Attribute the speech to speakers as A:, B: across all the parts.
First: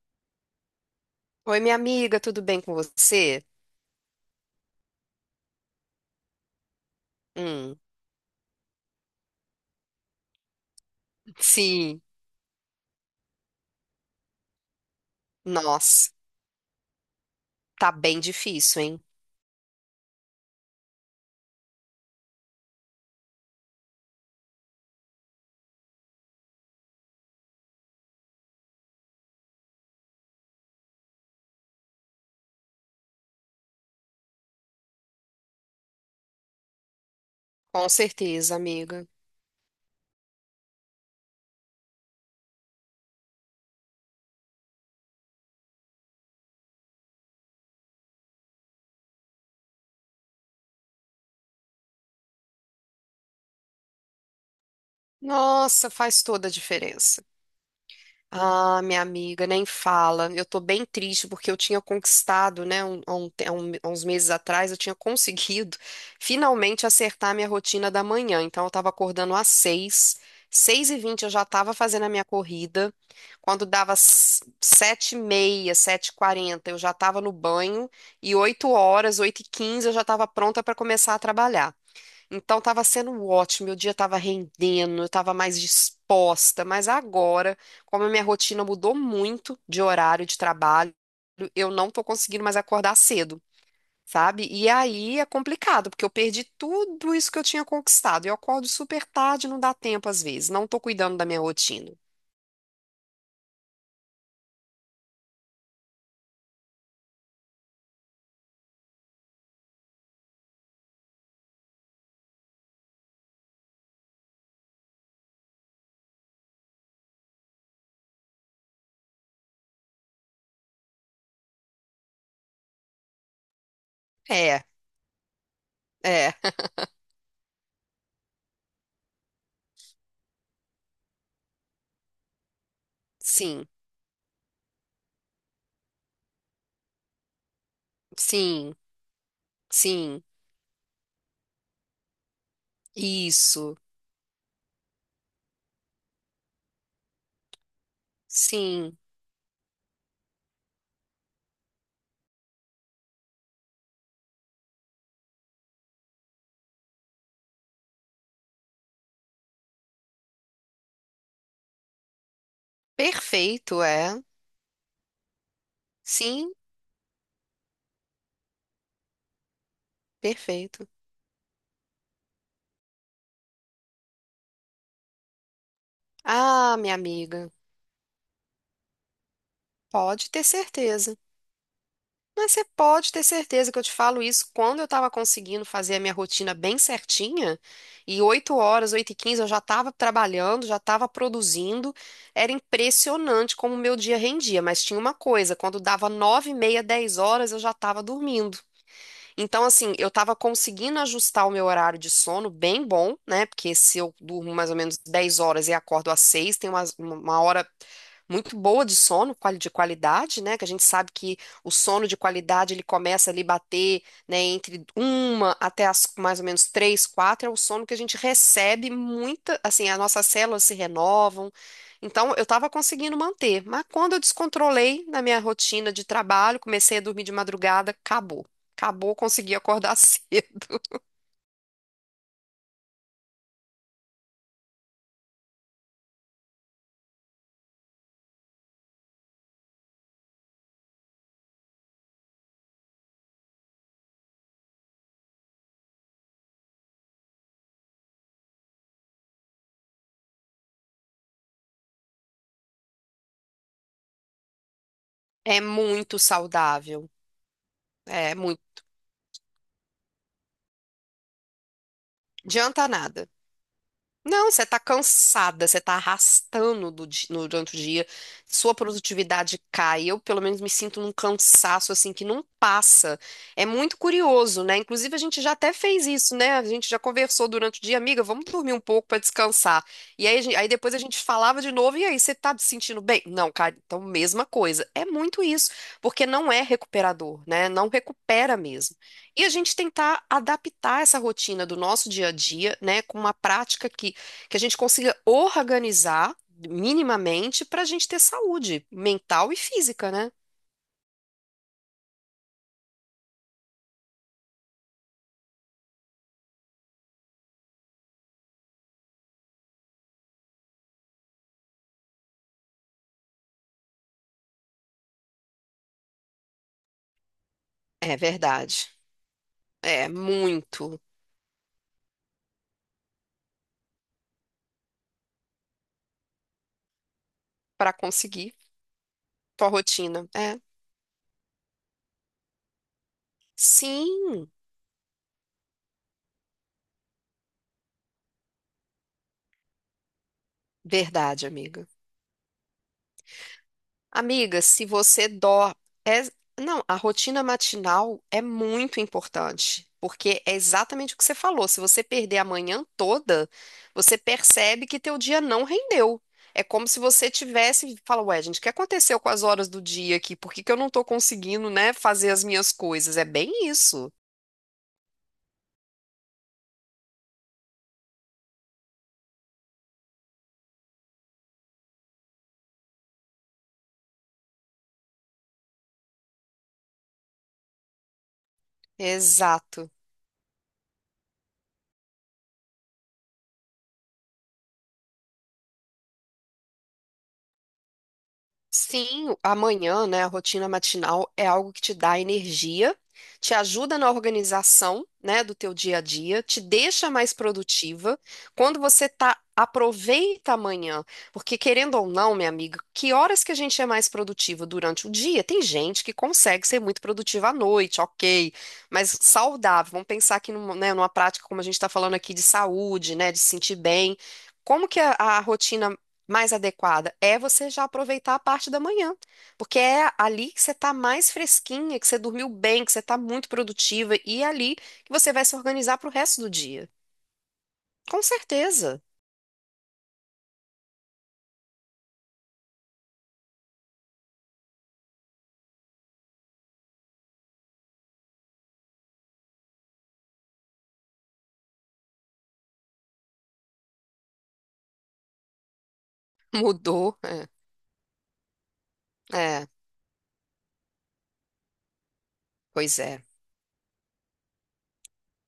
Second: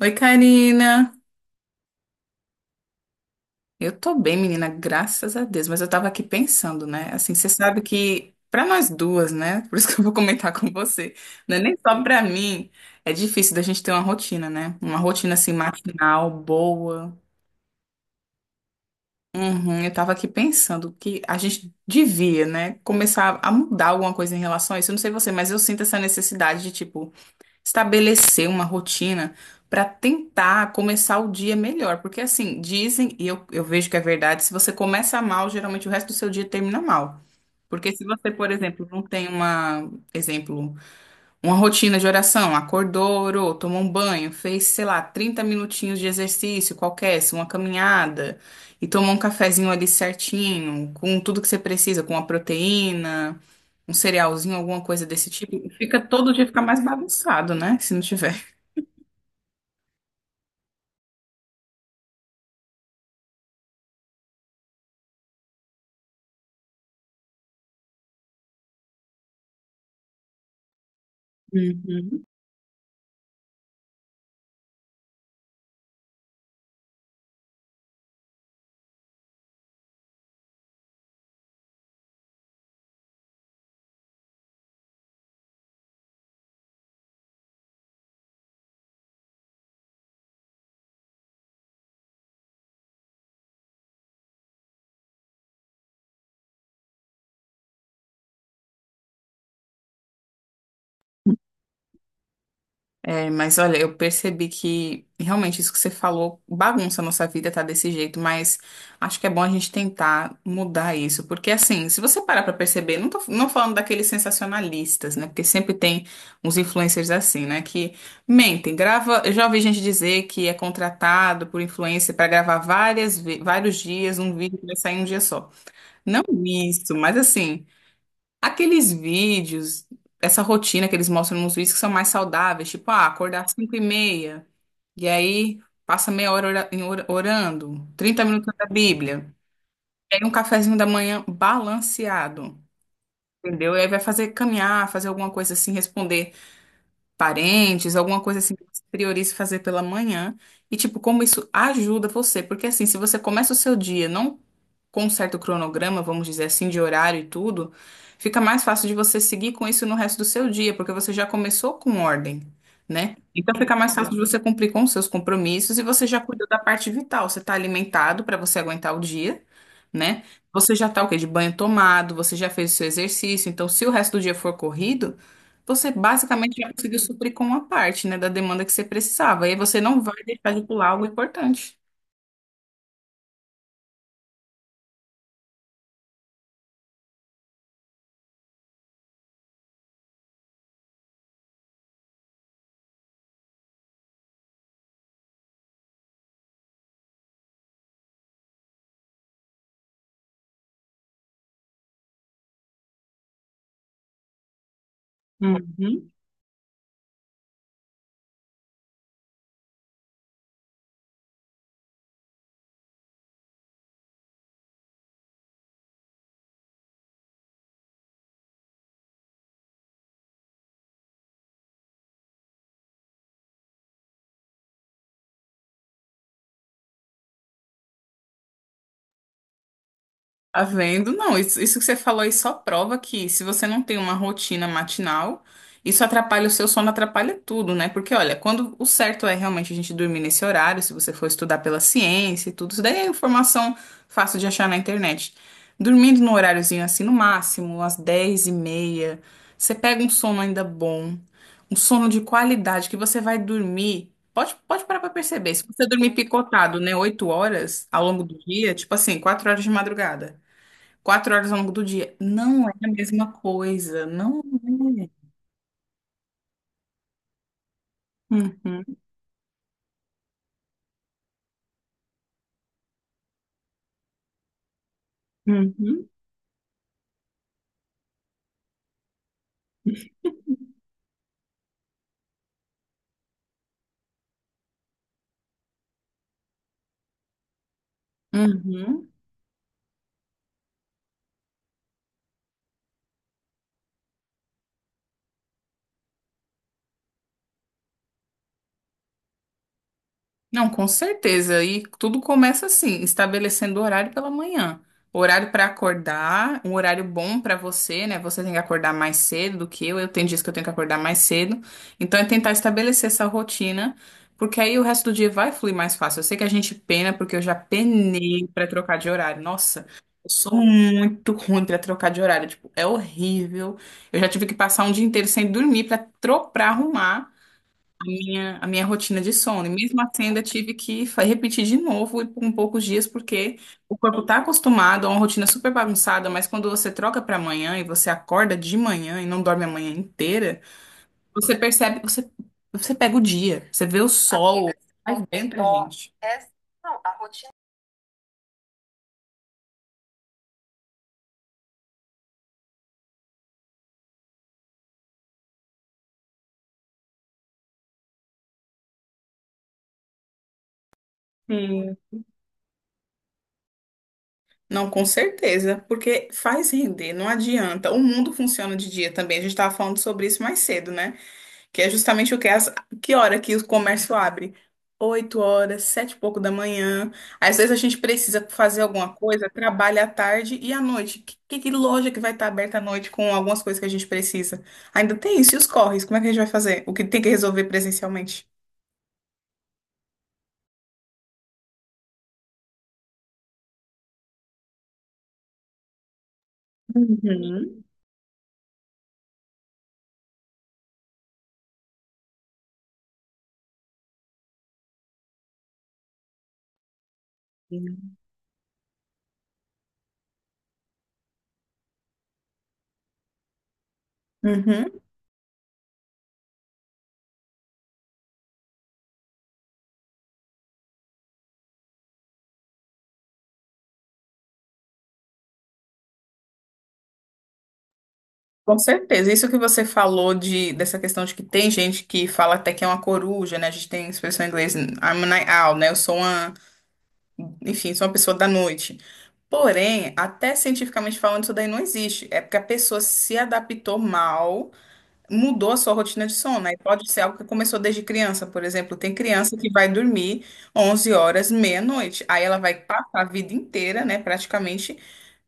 A: Oi, Karina.
B: Oi, minha amiga, tudo bem com você?
A: Eu tô bem, menina, graças a Deus, mas eu tava aqui pensando, né? Assim, você
B: Hum,
A: sabe que pra nós duas, né? Por isso que eu vou comentar com você, não é nem
B: sim.
A: só pra mim, é difícil da gente ter uma rotina, né? Uma rotina assim
B: Nossa,
A: matinal boa.
B: tá bem difícil, hein?
A: Uhum, eu tava aqui pensando que a gente devia, né, começar a mudar alguma coisa em relação a isso. Eu não sei você, mas eu sinto essa necessidade de tipo estabelecer uma rotina para tentar começar o dia melhor. Porque assim, dizem, e eu vejo que é verdade, se você começa mal, geralmente o resto do seu dia termina mal.
B: Com
A: Porque se você, por
B: certeza,
A: exemplo, não
B: amiga.
A: tem uma, exemplo, uma rotina de oração, acordou, orou, tomou um banho, fez, sei lá, 30 minutinhos de exercício qualquer, se uma caminhada, e tomou um cafezinho ali certinho, com tudo que você precisa, com uma proteína, um cerealzinho, alguma coisa desse tipo.
B: Nossa,
A: Fica
B: faz
A: todo dia
B: toda a
A: fica mais
B: diferença.
A: bagunçado, né? Se não tiver.
B: Ah, minha amiga, nem fala. Eu tô bem triste porque eu tinha conquistado, né, um- há um te- há um- há uns meses atrás, eu tinha conseguido finalmente acertar a minha rotina da manhã. Então, eu tava acordando às 6h, 6h20 eu já tava fazendo a minha
A: Uhum.
B: corrida. Quando dava 7h30, 7h40, eu já tava no banho e 8h, 8h15, eu já tava pronta para começar a trabalhar. Então estava sendo ótimo, meu dia estava rendendo, eu estava mais disposta, mas agora, como a minha rotina mudou muito de horário de trabalho, eu não tô conseguindo mais acordar cedo, sabe? E aí é complicado, porque eu perdi tudo isso que eu tinha conquistado. Eu acordo super tarde, não dá tempo às vezes, não tô cuidando da minha rotina.
A: É, mas olha, eu percebi que realmente isso que você falou bagunça a nossa vida, tá desse jeito, mas acho que é bom a gente tentar mudar isso, porque assim, se você parar pra perceber, não tô não falando daqueles sensacionalistas, né? Porque sempre tem uns influencers assim, né? Que mentem, grava. Eu já ouvi gente dizer que é contratado por influencer pra gravar vários dias um vídeo
B: É,
A: que vai sair em um dia só. Não
B: é,
A: isso, mas assim. Aqueles vídeos, essa rotina que eles mostram nos vídeos que são mais saudáveis, tipo, ah, acordar às
B: sim,
A: 5 e meia, e aí passa 1/2 hora orando, 30 minutos da
B: sim,
A: Bíblia, e aí
B: sim,
A: um cafezinho da manhã balanceado, entendeu?
B: isso,
A: E aí vai fazer caminhar, fazer alguma coisa assim, responder parentes, alguma coisa assim que você
B: sim,
A: priorize fazer pela manhã, e tipo, como isso ajuda você, porque assim, se você começa o seu dia, não com um certo cronograma, vamos dizer assim, de horário e tudo, fica mais fácil de você seguir com isso no resto do seu dia, porque você já começou com ordem, né? Então fica
B: perfeito,
A: mais fácil de
B: é,
A: você cumprir com os seus compromissos e você já cuidou
B: sim,
A: da parte vital. Você está alimentado para você aguentar o dia, né? Você
B: perfeito.
A: já está o quê? De banho tomado, você já fez o seu exercício. Então, se o resto do dia for corrido, você basicamente já
B: Ah, minha
A: conseguiu suprir com
B: amiga.
A: uma parte, né, da demanda que você precisava. E aí você não vai
B: Pode ter
A: deixar de pular algo
B: certeza.
A: importante.
B: Mas você pode ter certeza que eu te falo isso quando eu estava conseguindo fazer a minha rotina bem certinha, e 8h, 8h15, eu já estava trabalhando, já estava produzindo. Era impressionante como o meu dia rendia, mas tinha uma coisa, quando dava 9h30, 10h eu já estava dormindo. Então, assim, eu tava conseguindo ajustar o meu horário de sono bem bom, né? Porque se eu durmo mais ou menos 10 horas e acordo às 6h, tem uma hora muito boa de sono, de qualidade, né? Que a gente sabe que o sono de qualidade ele começa ali bater, né, entre uma até as mais ou menos três, quatro, é o sono que a gente recebe muita, assim, as nossas células se renovam. Então, eu estava conseguindo manter, mas quando eu descontrolei na minha rotina de trabalho, comecei a dormir de madrugada, acabou. Acabou, consegui acordar
A: Tá
B: cedo.
A: vendo? Não, isso que você falou aí só prova que se você não tem uma rotina matinal, isso atrapalha o seu sono, atrapalha tudo, né? Porque olha, quando o certo é realmente a gente dormir nesse horário, se você for estudar pela ciência e tudo, isso daí é informação fácil de achar na internet. Dormindo num horáriozinho assim, no máximo, às 10 e meia, você pega um sono ainda bom, um sono de qualidade que você vai dormir. Pode, pode parar pra perceber.
B: É
A: Se você dormir
B: muito
A: picotado, né,
B: saudável.
A: 8 horas ao longo
B: É
A: do
B: muito.
A: dia, tipo assim, 4 horas de madrugada. 4 horas ao longo do dia. Não é
B: Adianta
A: a
B: nada.
A: mesma coisa. Não
B: Não, você tá
A: é.
B: cansada, você tá arrastando do di- no- durante o dia, sua
A: Uhum,
B: produtividade cai. Eu, pelo menos, me sinto num cansaço assim que não passa. É muito curioso, né? Inclusive, a gente já até fez
A: uhum,
B: isso, né? A gente já conversou durante o dia, amiga, vamos dormir um pouco pra descansar. E aí, aí depois a gente falava de novo, e aí, você tá se sentindo bem? Não, cara, então mesma coisa. É muito isso, porque não é recuperador, né? Não recupera mesmo.
A: uhum.
B: E a gente tentar adaptar essa rotina do nosso dia a dia, né, com uma prática que a gente consiga organizar minimamente para a gente ter saúde mental e física, né?
A: Não, com certeza. E tudo começa assim, estabelecendo horário pela manhã. Horário para acordar, um horário bom para você, né? Você tem que acordar mais cedo do que eu. Eu tenho dias que eu tenho que acordar mais cedo. Então é tentar estabelecer essa rotina, porque aí o resto do dia vai fluir mais fácil. Eu sei que a gente pena, porque eu já
B: É
A: penei para
B: verdade.
A: trocar de horário. Nossa,
B: É
A: eu sou
B: muito
A: muito ruim para trocar de horário. Tipo, é horrível. Eu já tive que passar um dia inteiro sem dormir para arrumar
B: para
A: a
B: conseguir
A: minha, a minha rotina de sono.
B: tua
A: E mesmo assim,
B: rotina.
A: ainda
B: É.
A: tive que repetir de novo e por um poucos dias, porque o corpo está
B: Sim,
A: acostumado a uma rotina super bagunçada, mas quando você troca para amanhã e você acorda de manhã e não dorme a manhã inteira,
B: verdade,
A: você
B: amiga.
A: percebe, você, você pega o dia, você vê o
B: Amiga,
A: sol,
B: se
A: faz
B: você
A: bem pra
B: dó,
A: gente.
B: é... não, a rotina matinal é muito importante, porque é exatamente o que você falou. Se você perder a manhã toda, você percebe que teu dia não rendeu. É como se você tivesse, fala, ué, gente, o que aconteceu com as horas do dia aqui? Por que que eu não tô conseguindo, né,
A: Sim.
B: fazer as minhas coisas? É bem isso.
A: Não, com certeza, porque faz render, não adianta. O mundo funciona de dia também. A gente estava falando sobre isso mais cedo, né? Que é justamente o que as, que hora que o comércio abre? 8 horas, sete e pouco da manhã. Às vezes a gente precisa fazer alguma coisa,
B: Exato.
A: trabalha à tarde e à noite. Que loja que vai estar aberta à noite com algumas coisas que a gente precisa? Ainda tem isso, e os corres? Como é que a gente vai fazer? O que tem que resolver presencialmente?
B: Sim, amanhã, né, a rotina matinal é algo que te dá energia, te ajuda na organização, né, do teu dia a dia, te deixa mais
A: Uhum.
B: produtiva. Quando você tá, aproveita amanhã, porque querendo ou não, minha amiga, que horas que a gente é mais produtiva durante o dia? Tem gente que consegue ser muito produtiva à noite, ok, mas saudável. Vamos pensar aqui numa, né, numa prática como a gente está falando aqui de saúde, né, de se sentir bem. Como
A: Uhum,
B: que a rotina mais adequada é você já aproveitar a parte da manhã, porque é ali que você está mais fresquinha, que você dormiu bem, que você está muito produtiva e é ali que você vai se organizar para o resto do dia. Com
A: com
B: certeza.
A: certeza. Isso que você falou de, dessa questão de que tem gente que fala até que é uma coruja, né? A gente tem expressão em inglês, I'm a night owl, né? Enfim, sou uma pessoa da noite. Porém, até cientificamente falando, isso daí não existe. É porque a pessoa se adaptou mal, mudou a sua rotina de sono. Aí pode
B: Mudou.
A: ser algo que
B: É,
A: começou desde criança, por exemplo. Tem criança
B: é,
A: que vai dormir 11 horas, meia-noite. Aí ela vai
B: pois
A: passar
B: é.
A: a vida inteira, né, praticamente,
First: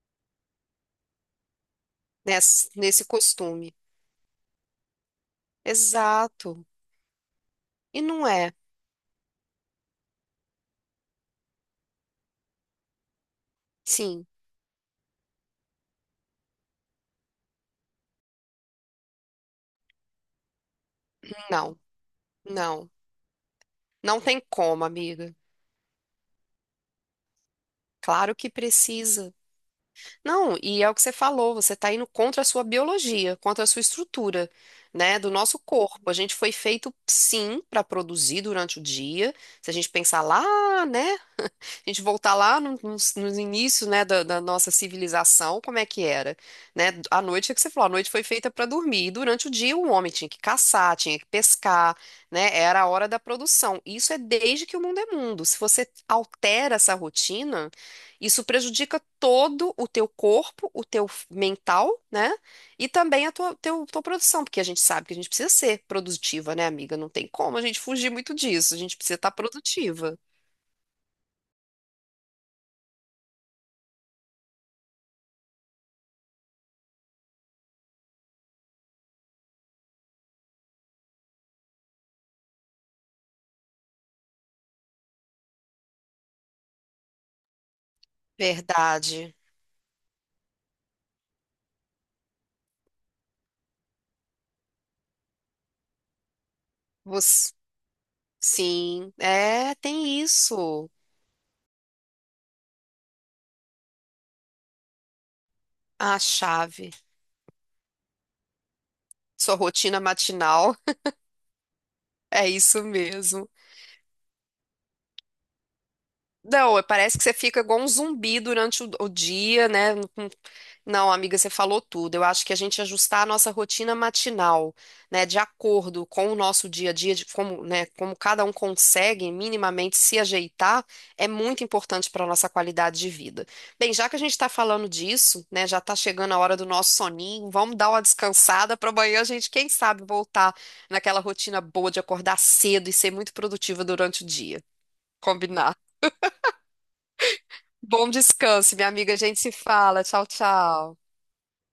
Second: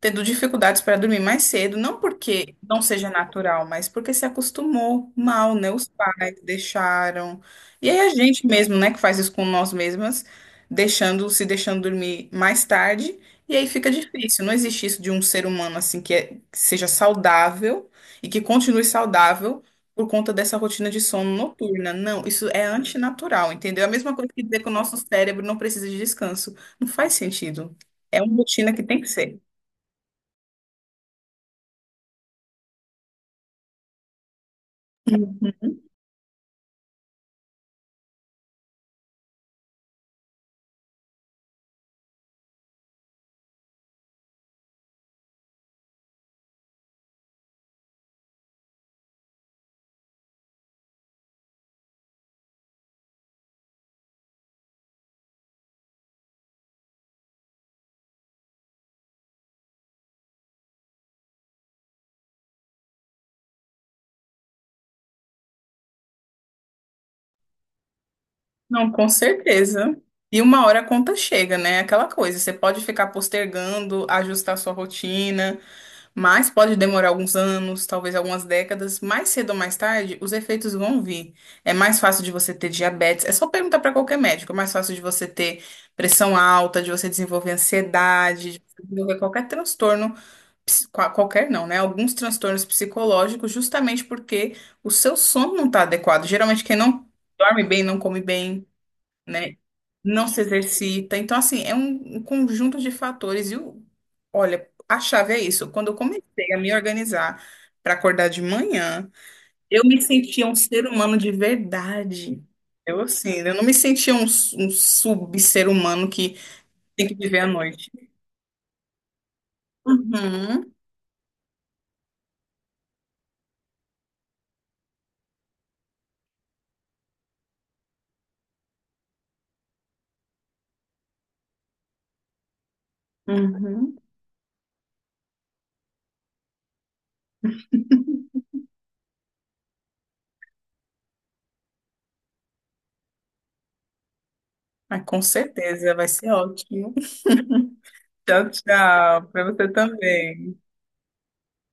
A: tendo dificuldades para dormir mais cedo. Não porque
B: Nesse,
A: não
B: nesse
A: seja natural,
B: costume.
A: mas porque se acostumou mal, né? Os pais
B: Exato.
A: deixaram. E aí
B: E
A: a
B: não
A: gente
B: é.
A: mesmo, né, que faz isso com nós mesmas, se deixando dormir mais tarde. E aí fica
B: Sim,
A: difícil, não existe isso de um ser humano assim que, que seja saudável e que continue saudável por conta dessa rotina de sono
B: não,
A: noturna. Não, isso é
B: não.
A: antinatural, entendeu? É a mesma
B: Não
A: coisa
B: tem
A: que dizer que o
B: como,
A: nosso
B: amiga.
A: cérebro não precisa de descanso. Não faz sentido. É
B: Claro
A: uma
B: que
A: rotina que tem que
B: precisa.
A: ser.
B: Não, e é o que você falou, você está indo contra a sua biologia, contra a sua estrutura, né, do nosso
A: Uhum.
B: corpo. A gente foi feito, sim, para produzir durante o dia. Se a gente pensar lá, né, a gente voltar lá nos inícios, né, da nossa civilização, como é que era, né? A noite é que você falou, a noite foi feita para dormir. E durante o dia o homem tinha que caçar, tinha que pescar, né? Era a hora da produção. Isso é desde que o mundo é mundo. Se você altera essa rotina, isso prejudica todo o teu corpo, o teu mental, né? E também a tua produção, porque a gente sabe que a gente precisa ser produtiva, né, amiga? Não tem como a gente fugir muito disso. A
A: Não,
B: gente
A: com
B: precisa estar
A: certeza.
B: produtiva.
A: E uma hora a conta chega, né? Aquela coisa, você pode ficar postergando, ajustar sua rotina, mas pode demorar alguns anos, talvez algumas décadas, mais cedo ou mais tarde, os efeitos vão vir. É mais fácil de você ter diabetes, é só perguntar para qualquer médico, é mais fácil de você ter pressão alta, de você desenvolver ansiedade, de você desenvolver
B: Verdade.
A: qualquer transtorno, qualquer não, né? Alguns transtornos psicológicos, justamente porque o seu sono não está adequado. Geralmente quem não
B: Você-
A: dorme bem, não come bem
B: Sim,
A: né?
B: é, tem
A: Não se
B: isso.
A: exercita. Então, assim, é um conjunto de fatores. E o, olha, a chave é isso. Quando eu
B: A
A: comecei a me
B: chave,
A: organizar para acordar de manhã,
B: sua
A: eu
B: rotina
A: me sentia um
B: matinal,
A: ser humano de verdade.
B: é isso
A: Eu, assim,
B: mesmo.
A: eu não me sentia um sub-ser humano que
B: Não,
A: tem que
B: parece que você
A: viver à
B: fica igual um
A: noite.
B: zumbi durante o dia, né?
A: Uhum,
B: Não, amiga, você falou tudo. Eu acho que a gente ajustar a nossa rotina matinal, né, de acordo com o nosso dia a dia, de como, né, como cada um consegue minimamente se ajeitar, é muito importante para a nossa qualidade de vida. Bem,
A: uhum.
B: já que a gente está falando disso, né, já está chegando a hora do nosso soninho, vamos dar uma descansada para amanhã a gente, quem sabe, voltar naquela rotina boa de acordar cedo e ser muito produtiva durante o dia.
A: Mas com
B: Combinar.
A: certeza vai ser ótimo.
B: Bom
A: Tchau,
B: descanso, minha amiga. A
A: tchau.
B: gente
A: Para
B: se
A: você
B: fala. Tchau,
A: também.
B: tchau.